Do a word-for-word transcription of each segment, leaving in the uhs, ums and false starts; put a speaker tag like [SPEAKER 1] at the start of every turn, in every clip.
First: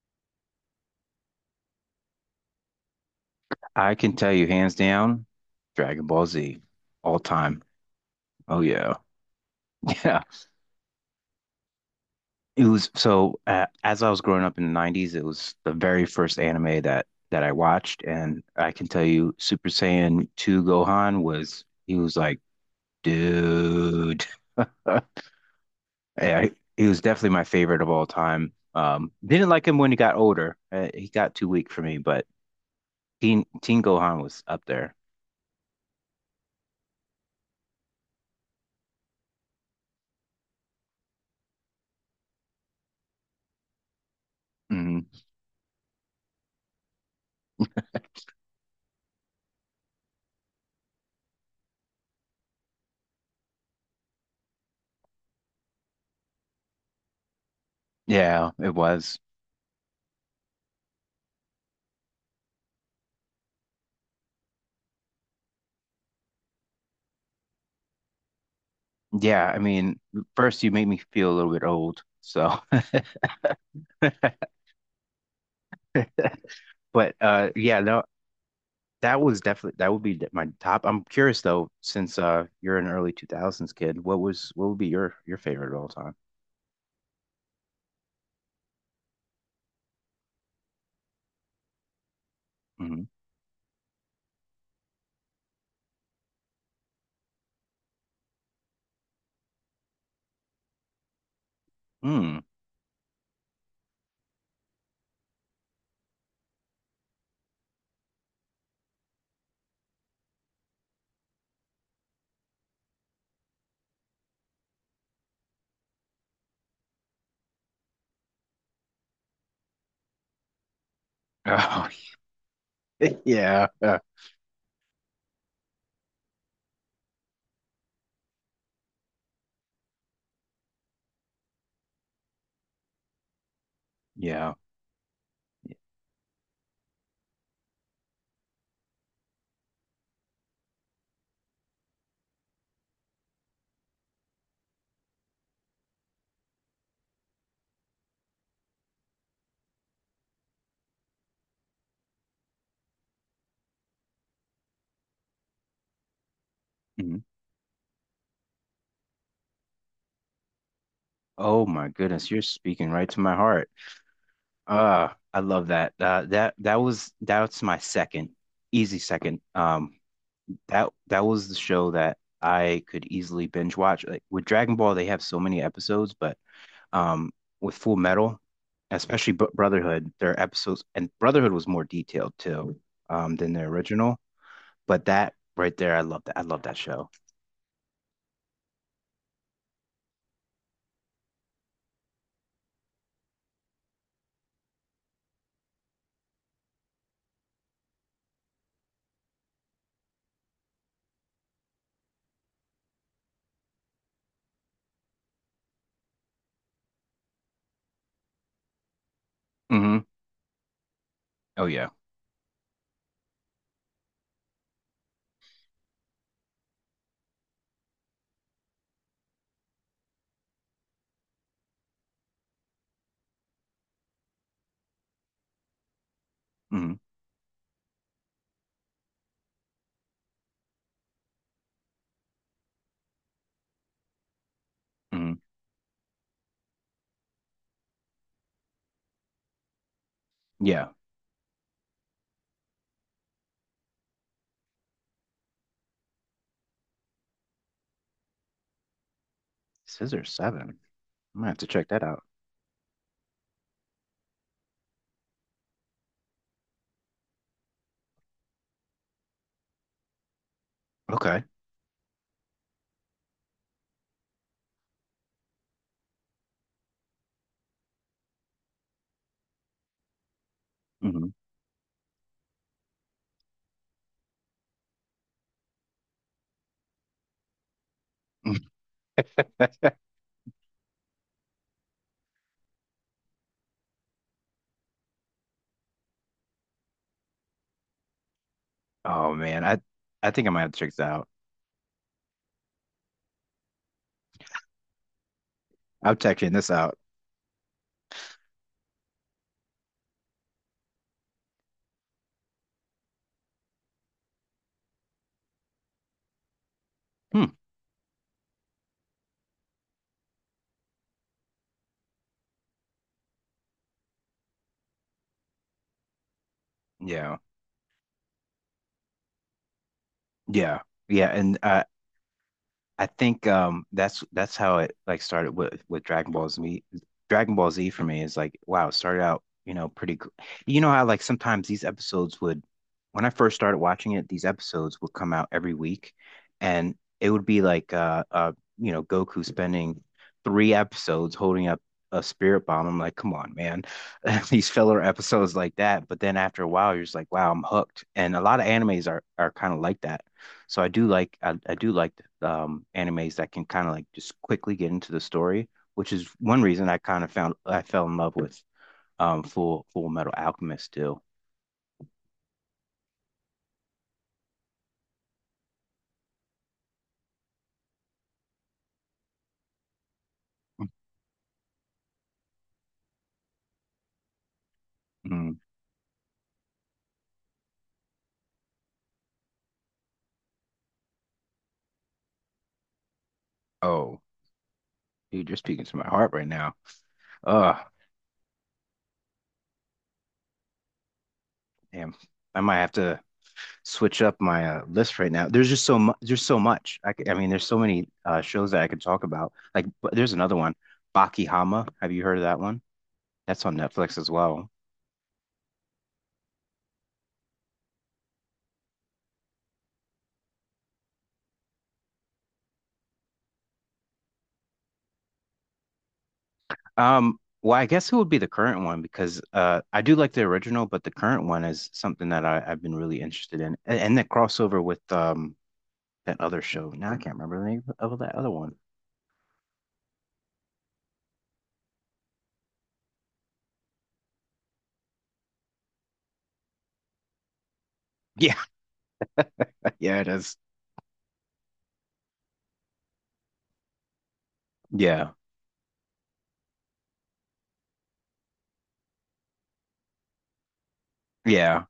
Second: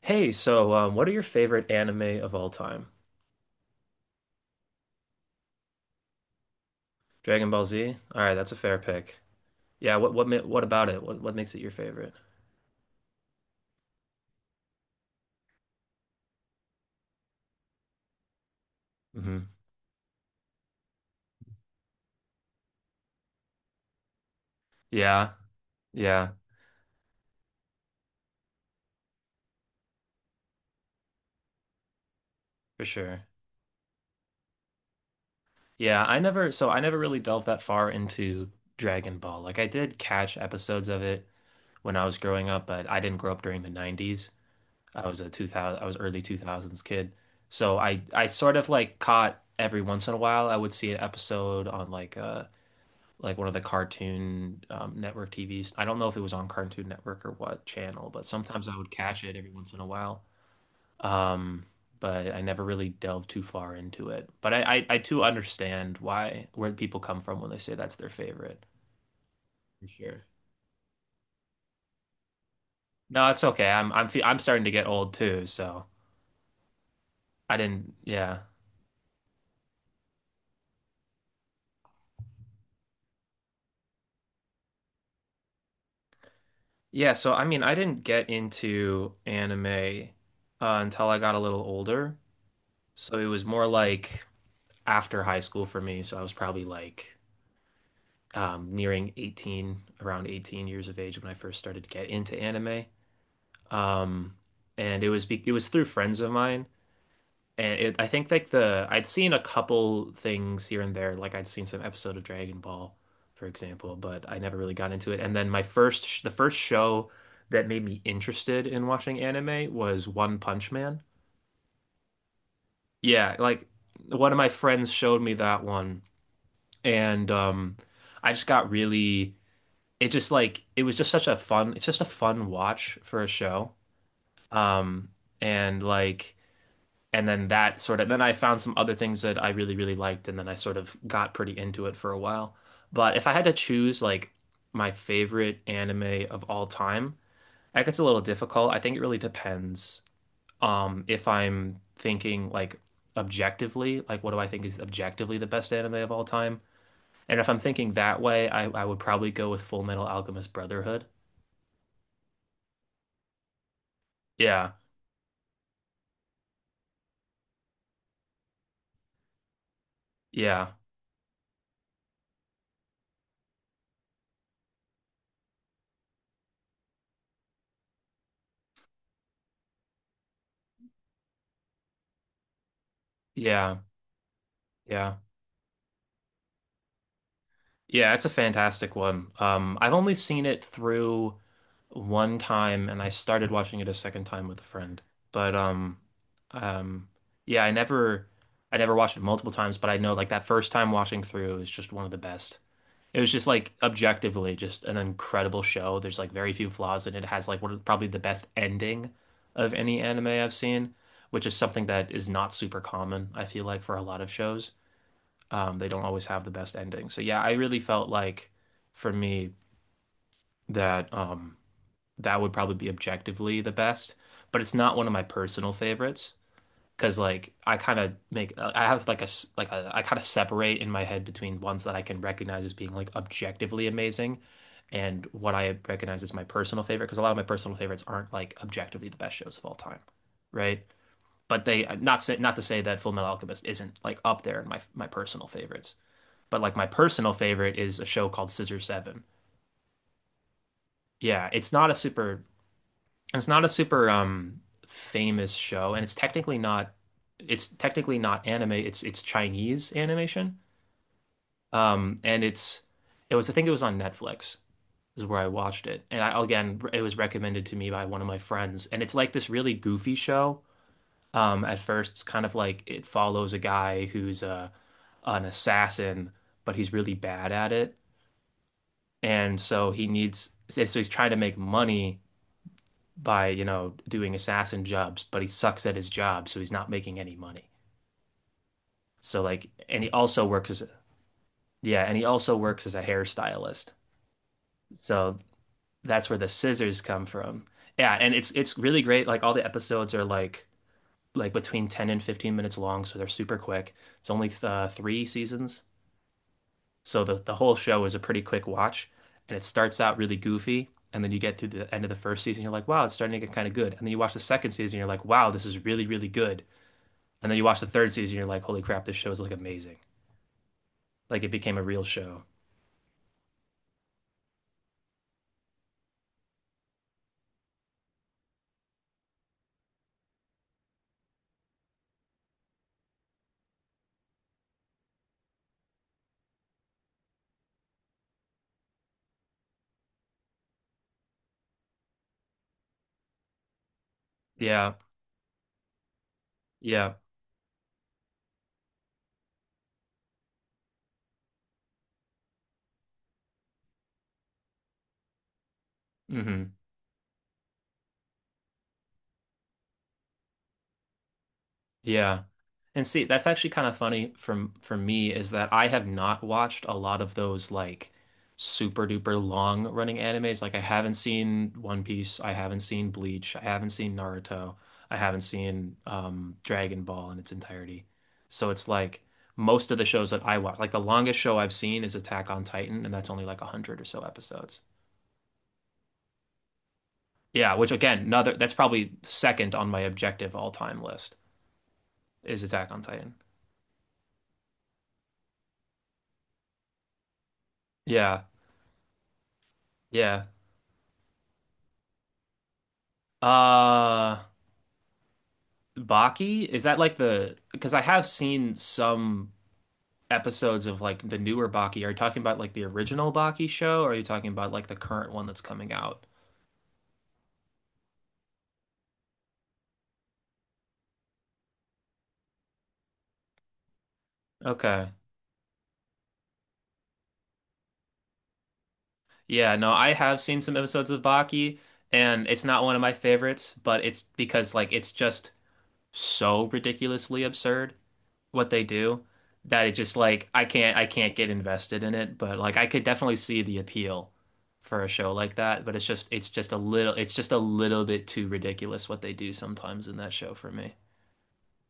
[SPEAKER 1] Hey, so um, what are your favorite anime of all time?
[SPEAKER 2] I can tell you hands down, Dragon Ball Z, all
[SPEAKER 1] Dragon
[SPEAKER 2] time.
[SPEAKER 1] Ball Z? All right, that's a
[SPEAKER 2] Oh
[SPEAKER 1] fair
[SPEAKER 2] yeah.
[SPEAKER 1] pick. Yeah, what
[SPEAKER 2] Yeah.
[SPEAKER 1] what ma- what about it? What what makes it your favorite?
[SPEAKER 2] It was so uh, as I was growing up in the nineties, it was the very first anime that that I watched and I can tell you
[SPEAKER 1] Hmm.
[SPEAKER 2] Super Saiyan two Gohan was he was like, dude.
[SPEAKER 1] Yeah, yeah,
[SPEAKER 2] Yeah, he was definitely my favorite of all time. Um didn't like him when he got older. Uh, he got too weak for me, but
[SPEAKER 1] for sure.
[SPEAKER 2] Teen Teen Gohan was up there.
[SPEAKER 1] Yeah, I never so I never really delved that far into Dragon Ball. Like I did catch episodes of it when I was growing up, but I didn't grow up during the nineties.
[SPEAKER 2] Hmm.
[SPEAKER 1] I was a two thousand I was early two thousands kid. So I I sort of like caught every once in a while I would see an episode on like uh like one of the cartoon um, network T Vs. I don't know if it was on Cartoon Network or what channel, but
[SPEAKER 2] Yeah,
[SPEAKER 1] sometimes
[SPEAKER 2] it
[SPEAKER 1] I would
[SPEAKER 2] was.
[SPEAKER 1] catch it every once in a while. Um, but I never really delved too far into it. But I, I, I too understand why where people come from when they say that's their favorite.
[SPEAKER 2] Yeah, I
[SPEAKER 1] For
[SPEAKER 2] mean,
[SPEAKER 1] sure.
[SPEAKER 2] first you made me feel a little bit old, so
[SPEAKER 1] No, it's okay. I'm I'm fe- I'm starting to get old too, so
[SPEAKER 2] but uh
[SPEAKER 1] I
[SPEAKER 2] yeah,
[SPEAKER 1] didn't.
[SPEAKER 2] no,
[SPEAKER 1] Yeah,
[SPEAKER 2] that was definitely, that would be th- my top. I'm curious though, since uh you're an early two thousands kid, what was what would be your your favorite of all time?
[SPEAKER 1] yeah. So I mean, I didn't get into anime uh, until I got a little older.
[SPEAKER 2] Mm-hmm.
[SPEAKER 1] So it was more like after high school for me. So I was probably like um, nearing eighteen, around eighteen years of age when I first started to get
[SPEAKER 2] Hmm.
[SPEAKER 1] into
[SPEAKER 2] Mm.
[SPEAKER 1] anime. Um, and it was be it was through friends of mine. And it, I think like the I'd seen a couple things here and there, like I'd seen some episode of Dragon Ball, for example, but I never really got into it. And then my first sh- the first show that made me interested in watching anime was One Punch Man.
[SPEAKER 2] Oh,
[SPEAKER 1] Yeah,
[SPEAKER 2] yeah.
[SPEAKER 1] like
[SPEAKER 2] uh,
[SPEAKER 1] one of my friends showed me that one, and um, I just got really it just like it was just such a fun it's just a fun watch for a show
[SPEAKER 2] Yeah.
[SPEAKER 1] um and like and then that sort of then I found some other things that I really really liked and then I sort of got pretty into it for a while but if I had to choose like my favorite anime of all time that gets a little difficult. I think it really depends. um if I'm thinking like objectively, like what do I think is objectively the best anime of all time,
[SPEAKER 2] Mhm.
[SPEAKER 1] and if I'm thinking that way, I, I would probably go with Full Metal Alchemist Brotherhood.
[SPEAKER 2] Oh my goodness, you're speaking right to my heart.
[SPEAKER 1] Yeah.
[SPEAKER 2] Uh, I love that. Uh, that that was that's my second, easy second. Um,
[SPEAKER 1] Yeah,
[SPEAKER 2] that that was the show that I could easily binge watch. Like with Dragon Ball, they have so many episodes, but um, with Full Metal, especially Br- Brotherhood, their episodes and Brotherhood was more detailed too, um, than their
[SPEAKER 1] yeah,
[SPEAKER 2] original. But
[SPEAKER 1] yeah.
[SPEAKER 2] that right there, I love that. I love that show.
[SPEAKER 1] Yeah, it's a fantastic one. Um, I've only seen it through one time and I started watching it a second time with a friend. But um um yeah, I never I never watched it multiple times, but I know like that first time watching through is just one of the best. It was just like objectively just an incredible show. There's like very few flaws and it has like one of probably the best ending of
[SPEAKER 2] Hmm.
[SPEAKER 1] any anime I've seen, which is
[SPEAKER 2] Oh
[SPEAKER 1] something
[SPEAKER 2] yeah.
[SPEAKER 1] that is not super common, I feel like, for a lot of shows. um, they don't always have the best ending. So yeah, I really felt like for me that um, that would probably be objectively the best, but it's not one of my personal favorites
[SPEAKER 2] Hmm.
[SPEAKER 1] because like I kind of make uh, I have like a like a, I kind of separate in my head between ones that I can recognize as being like objectively amazing and
[SPEAKER 2] Hmm.
[SPEAKER 1] what I recognize as my personal favorite, because a lot of my personal favorites aren't like objectively the best shows of all time, right?
[SPEAKER 2] Yeah.
[SPEAKER 1] But they uh, not say, not to say that Full Metal Alchemist isn't like up there in my my personal favorites, but like my personal favorite is a show called Scissor Seven.
[SPEAKER 2] Scissor Seven. I'm gonna
[SPEAKER 1] Yeah,
[SPEAKER 2] have to
[SPEAKER 1] it's
[SPEAKER 2] check
[SPEAKER 1] not a
[SPEAKER 2] that out.
[SPEAKER 1] super it's not a super um famous show, and it's technically not it's technically not anime, it's it's Chinese animation.
[SPEAKER 2] Okay.
[SPEAKER 1] Um and it's it was I think it was on Netflix is where I watched it. And I, again, it was recommended to me by one of my friends. And it's like this really goofy show.
[SPEAKER 2] Hmm.
[SPEAKER 1] Um, at first, it's kind of like it follows a guy who's a an assassin, but he's really bad at it. And so he needs, so he's trying to make money by, you know, doing assassin jobs, but he sucks at his job, so he's not making any money.
[SPEAKER 2] Oh
[SPEAKER 1] So
[SPEAKER 2] man,
[SPEAKER 1] like,
[SPEAKER 2] I
[SPEAKER 1] and he
[SPEAKER 2] I
[SPEAKER 1] also
[SPEAKER 2] think I might
[SPEAKER 1] works
[SPEAKER 2] have to
[SPEAKER 1] as,
[SPEAKER 2] check this out.
[SPEAKER 1] yeah, and he also works as a hairstylist. So
[SPEAKER 2] I'm
[SPEAKER 1] that's where the
[SPEAKER 2] checking this out.
[SPEAKER 1] scissors come from. Yeah, and it's it's really great. Like all the episodes are like like between ten and fifteen minutes long, so they're super quick. It's only uh, three seasons. So the
[SPEAKER 2] Hmm.
[SPEAKER 1] the whole show is a pretty quick watch, and it starts out really goofy, and then you get through the end of the first season, you're like, wow, it's starting to get kind of good. And then you watch the second season, you're like, wow, this is really, really good.
[SPEAKER 2] Yeah.
[SPEAKER 1] And then you watch the third season, you're like, holy crap, this show is like amazing.
[SPEAKER 2] Yeah. Yeah.
[SPEAKER 1] Like it
[SPEAKER 2] And
[SPEAKER 1] became a
[SPEAKER 2] uh,
[SPEAKER 1] real show.
[SPEAKER 2] I think um that's that's how it like started with with Dragon Ball Z. Dragon Ball Z for me is like wow, it started out, you know, pretty. gr- You know how like sometimes these episodes would when I first started watching it, these episodes would come out every week and it would be like uh uh you know, Goku spending three episodes holding up a spirit bomb. I'm like, come on, man. These
[SPEAKER 1] Yeah,
[SPEAKER 2] filler episodes like that. But then after a while, you're
[SPEAKER 1] yeah.
[SPEAKER 2] just like, wow, I'm hooked. And a lot of animes are are kind of like that. So I do like I, I do like um, animes that can kind of like just quickly get into the story, which is one
[SPEAKER 1] Hmm.
[SPEAKER 2] reason I kind of found I fell in love with um, Full Full Metal Alchemist too.
[SPEAKER 1] Yeah. And see, that's actually kind of funny from for me is that I have not watched a lot of those like super duper long running animes. Like I haven't seen One Piece, I haven't seen Bleach, I haven't seen Naruto, I haven't
[SPEAKER 2] Mm.
[SPEAKER 1] seen um Dragon Ball in its entirety. So it's like most of the shows that I watch, like the longest show I've seen is Attack on Titan, and that's only like a hundred or so
[SPEAKER 2] Oh,
[SPEAKER 1] episodes.
[SPEAKER 2] dude, you're speaking to my heart right now.
[SPEAKER 1] Yeah,
[SPEAKER 2] Oh,
[SPEAKER 1] which again, another that's probably second on my objective all-time list
[SPEAKER 2] damn. I
[SPEAKER 1] is
[SPEAKER 2] might
[SPEAKER 1] Attack
[SPEAKER 2] have
[SPEAKER 1] on
[SPEAKER 2] to
[SPEAKER 1] Titan.
[SPEAKER 2] switch up my uh, list right now. There's just so much. There's so much. I, could, I mean, there's so many uh,
[SPEAKER 1] Yeah.
[SPEAKER 2] shows that I could talk about. Like, but there's
[SPEAKER 1] Yeah.
[SPEAKER 2] another one, Baki Hama. Have you heard of that one? That's on Netflix as
[SPEAKER 1] Uh,
[SPEAKER 2] well.
[SPEAKER 1] Baki? Is that like the, because I have seen some episodes of like the newer Baki. Are you talking about like the original Baki show or are you talking about like the current one that's coming out?
[SPEAKER 2] Um, well, I guess it would be the current one because uh, I do like the original, but the current one is something that I, I've been really interested in, and, and the crossover with
[SPEAKER 1] Okay.
[SPEAKER 2] um that other show. Now I can't remember the name of that other one.
[SPEAKER 1] Yeah, no, I have seen some episodes of Baki and it's not one of my favorites, but it's because like it's just so ridiculously absurd
[SPEAKER 2] Yeah,
[SPEAKER 1] what they do. That it just
[SPEAKER 2] yeah, it
[SPEAKER 1] like
[SPEAKER 2] is.
[SPEAKER 1] I can't I can't get invested in it, but like I could definitely see the appeal for a show
[SPEAKER 2] Yeah,
[SPEAKER 1] like that, but it's just it's just a little it's just a little bit too ridiculous what they do sometimes in that show for me.
[SPEAKER 2] yeah.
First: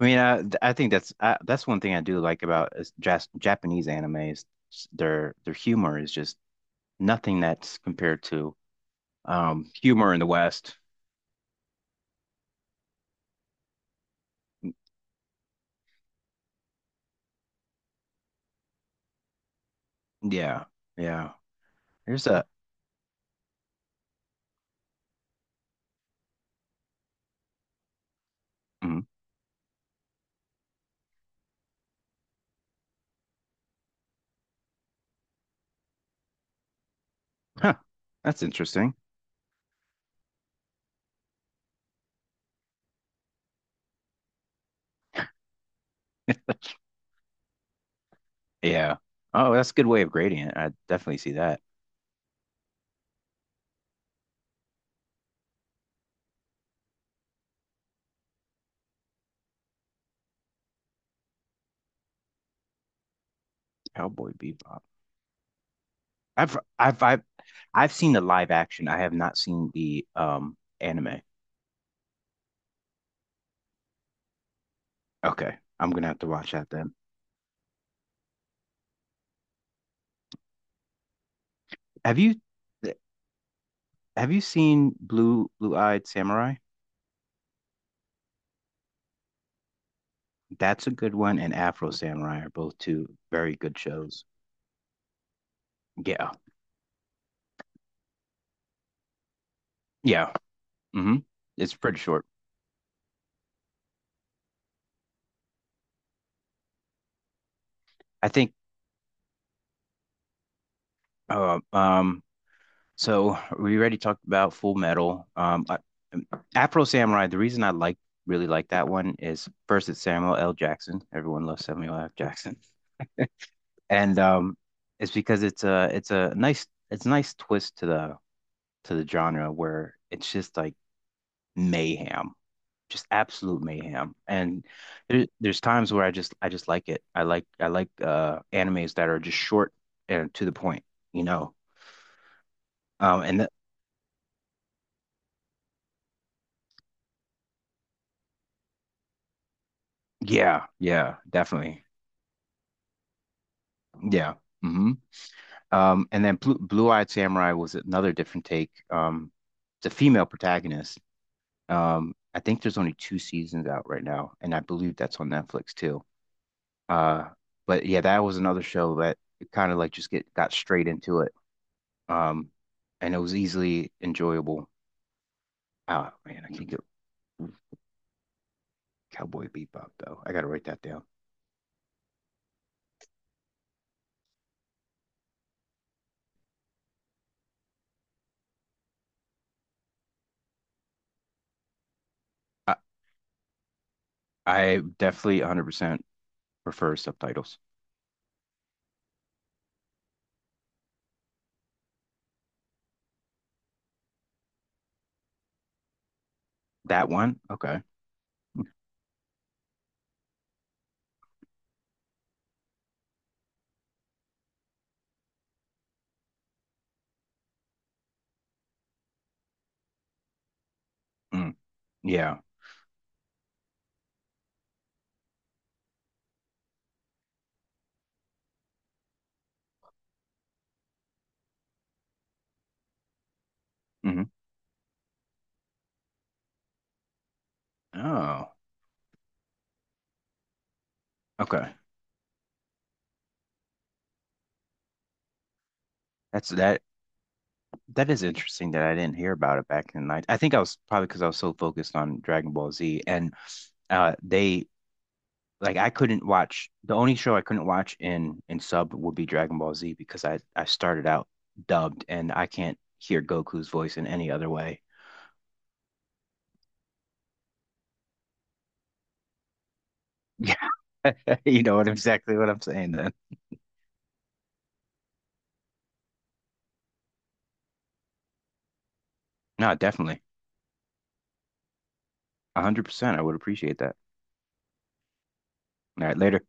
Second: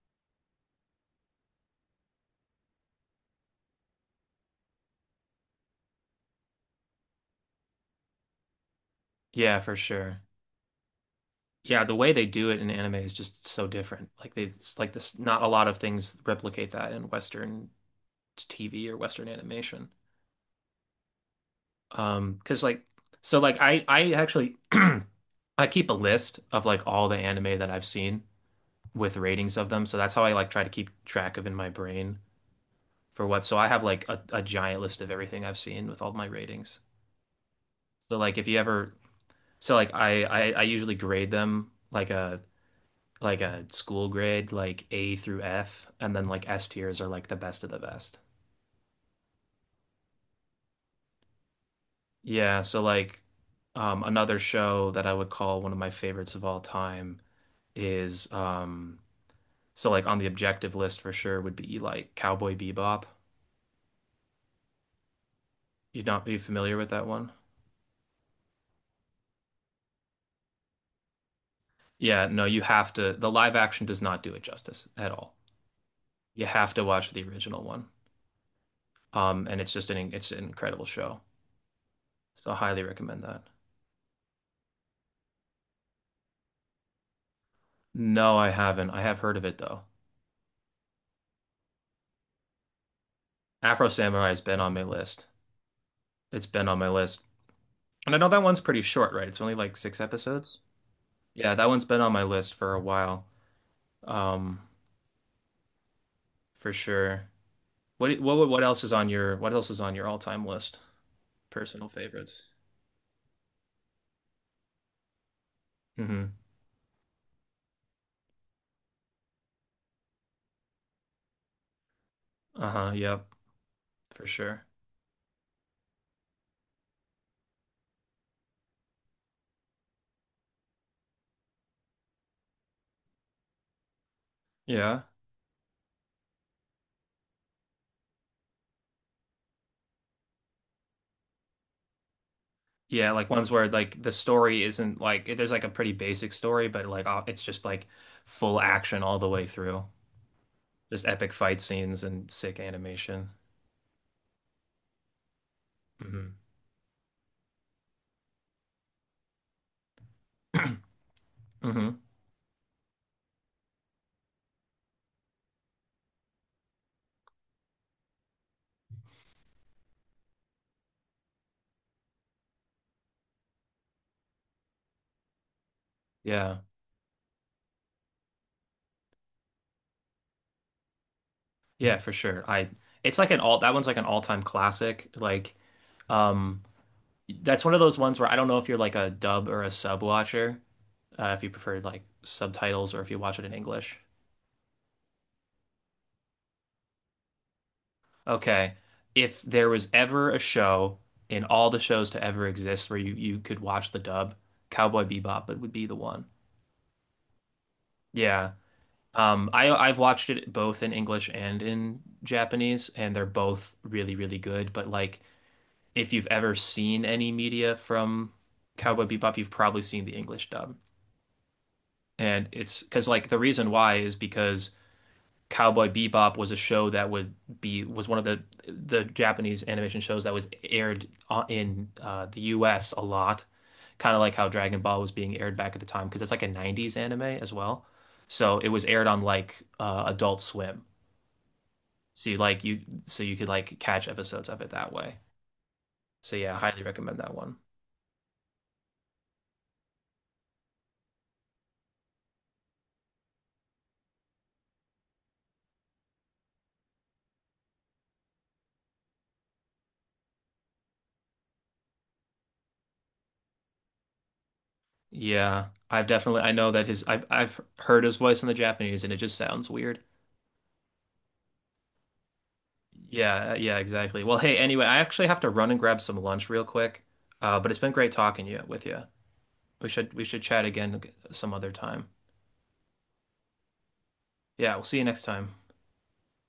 [SPEAKER 2] I mean, I I think that's I, that's one thing I do like about is jas Japanese anime is their their humor is just nothing that's compared to
[SPEAKER 1] Yeah,
[SPEAKER 2] um
[SPEAKER 1] for
[SPEAKER 2] humor in
[SPEAKER 1] sure.
[SPEAKER 2] the West.
[SPEAKER 1] Yeah, the way they do it in anime is just so different. Like they it's like this not a lot of things replicate that in Western T V or Western animation.
[SPEAKER 2] Yeah, yeah. There's
[SPEAKER 1] Um,
[SPEAKER 2] a.
[SPEAKER 1] 'cause like so like I I actually I keep a list of like all the anime that I've seen
[SPEAKER 2] Mm.
[SPEAKER 1] with ratings of them. So that's how I like try to keep track of in my brain for what. So I have like a, a giant list of everything I've seen with all my ratings.
[SPEAKER 2] Huh.
[SPEAKER 1] So like
[SPEAKER 2] That's
[SPEAKER 1] if you ever,
[SPEAKER 2] interesting.
[SPEAKER 1] so like I, I I usually grade them like a like a school grade, like A through F, and then like S tiers are like the best of the best.
[SPEAKER 2] Yeah. Oh, that's a good way of grading it. I definitely see that.
[SPEAKER 1] Yeah, so like um another show that I would call one of my favorites of all time is um so like on the objective list for sure would be like Cowboy Bebop.
[SPEAKER 2] Cowboy Bebop.
[SPEAKER 1] You would not be
[SPEAKER 2] I've
[SPEAKER 1] familiar with
[SPEAKER 2] I've
[SPEAKER 1] that
[SPEAKER 2] I've
[SPEAKER 1] one?
[SPEAKER 2] I've seen the live action. I have not seen the um anime.
[SPEAKER 1] Yeah, no, you have to. The live action does not do it justice at all.
[SPEAKER 2] Okay. I'm gonna have to
[SPEAKER 1] You
[SPEAKER 2] watch that
[SPEAKER 1] have to
[SPEAKER 2] then.
[SPEAKER 1] watch the original one. Um, and it's just an it's an incredible show.
[SPEAKER 2] Have you
[SPEAKER 1] So I highly recommend that.
[SPEAKER 2] have you seen Blue Blue Eyed Samurai?
[SPEAKER 1] No, I haven't. I have heard of it though.
[SPEAKER 2] That's a good one, and Afro Samurai are both two very good
[SPEAKER 1] Afro
[SPEAKER 2] shows.
[SPEAKER 1] Samurai has been on my list.
[SPEAKER 2] Yeah.
[SPEAKER 1] It's been on my list. And I know that one's pretty short, right? It's only like six
[SPEAKER 2] Yeah.
[SPEAKER 1] episodes.
[SPEAKER 2] Hmm.
[SPEAKER 1] Yeah, that
[SPEAKER 2] It's
[SPEAKER 1] one's
[SPEAKER 2] pretty
[SPEAKER 1] been on my
[SPEAKER 2] short.
[SPEAKER 1] list for a while. Um, for sure. What
[SPEAKER 2] I
[SPEAKER 1] what
[SPEAKER 2] think
[SPEAKER 1] what else is on your what else is on your all-time list?
[SPEAKER 2] uh,
[SPEAKER 1] Personal
[SPEAKER 2] um
[SPEAKER 1] favorites.
[SPEAKER 2] so we already talked about Full Metal. Um, I, um,
[SPEAKER 1] Mm-hmm.
[SPEAKER 2] Afro Samurai. The reason I like really like that one is first it's Samuel L. Jackson. Everyone loves Samuel L. Jackson,
[SPEAKER 1] Uh-huh, yep,
[SPEAKER 2] and
[SPEAKER 1] for
[SPEAKER 2] um,
[SPEAKER 1] sure.
[SPEAKER 2] it's because it's a it's a nice it's a nice twist to the to the genre where it's just like mayhem, just absolute mayhem. And
[SPEAKER 1] Yeah.
[SPEAKER 2] there, there's times where I just I just like it. I like I like uh, animes that are just short and to the point, you know.
[SPEAKER 1] Yeah,
[SPEAKER 2] Um,
[SPEAKER 1] like
[SPEAKER 2] and th-
[SPEAKER 1] ones where like the story isn't like there's like a pretty basic story, but like uh, it's just like full action all the way through.
[SPEAKER 2] yeah,
[SPEAKER 1] Just
[SPEAKER 2] yeah,
[SPEAKER 1] epic fight
[SPEAKER 2] definitely.
[SPEAKER 1] scenes and sick animation.
[SPEAKER 2] Yeah. Hmm. Um, and
[SPEAKER 1] Hmm.
[SPEAKER 2] then Blue, Blue-Eyed Samurai was another different take. Um, it's a female protagonist.
[SPEAKER 1] Hmm.
[SPEAKER 2] Um, I think there's only two seasons out right now, and I believe that's on Netflix too. Uh, but yeah, that was another show that kind of like just get got straight into it. Um, and it was easily enjoyable. Oh man, I
[SPEAKER 1] Yeah.
[SPEAKER 2] can't get Cowboy Bebop though. I gotta write that down.
[SPEAKER 1] Yeah, for sure. I it's like an all that one's like an all-time classic. Like um that's one of those ones where I don't know if you're like a dub or a sub watcher, uh, if you prefer like
[SPEAKER 2] I,
[SPEAKER 1] subtitles or if you watch it in English.
[SPEAKER 2] I definitely one hundred percent prefer subtitles.
[SPEAKER 1] Okay. If there was ever a show in all the shows to ever exist where you, you could watch the dub, Cowboy Bebop it would be the one.
[SPEAKER 2] That one? Okay.
[SPEAKER 1] Yeah. Um, I I've watched it both in English and in Japanese, and they're both really, really good. But like if you've ever seen any media from Cowboy Bebop, you've probably seen the English dub.
[SPEAKER 2] Mm, yeah.
[SPEAKER 1] And it's because like the reason why is because Cowboy Bebop was a show that would be was one of the the Japanese animation shows that was aired on- in uh, the U S a lot, kind of
[SPEAKER 2] Hmm.
[SPEAKER 1] like how Dragon Ball was being aired back at the time because it's like a nineties anime as well.
[SPEAKER 2] Oh,
[SPEAKER 1] So it was aired on like uh, Adult Swim.
[SPEAKER 2] okay.
[SPEAKER 1] So you like you so you could like catch episodes of it that way. So
[SPEAKER 2] That's
[SPEAKER 1] yeah, highly
[SPEAKER 2] that.
[SPEAKER 1] recommend that one.
[SPEAKER 2] That is interesting that I didn't hear about it back in the night. I think I was probably because I was so focused on Dragon Ball Z, and uh, they like, I couldn't watch, the only show I couldn't watch in in sub would be Dragon Ball Z because I I started out dubbed and I can't hear Goku's voice in any other way.
[SPEAKER 1] Yeah, I've definitely I know that his I've I've heard his voice in the Japanese and it just sounds weird.
[SPEAKER 2] Yeah, you know what exactly what I'm saying then.
[SPEAKER 1] Yeah, yeah, exactly. Well, hey, anyway, I actually have to run and grab some lunch real quick. Uh, but it's been great talking to you with you.
[SPEAKER 2] No,
[SPEAKER 1] We should
[SPEAKER 2] definitely.
[SPEAKER 1] we should chat again some other time.
[SPEAKER 2] one hundred percent. I would appreciate that.
[SPEAKER 1] Yeah, we'll see you next time.
[SPEAKER 2] All right, later.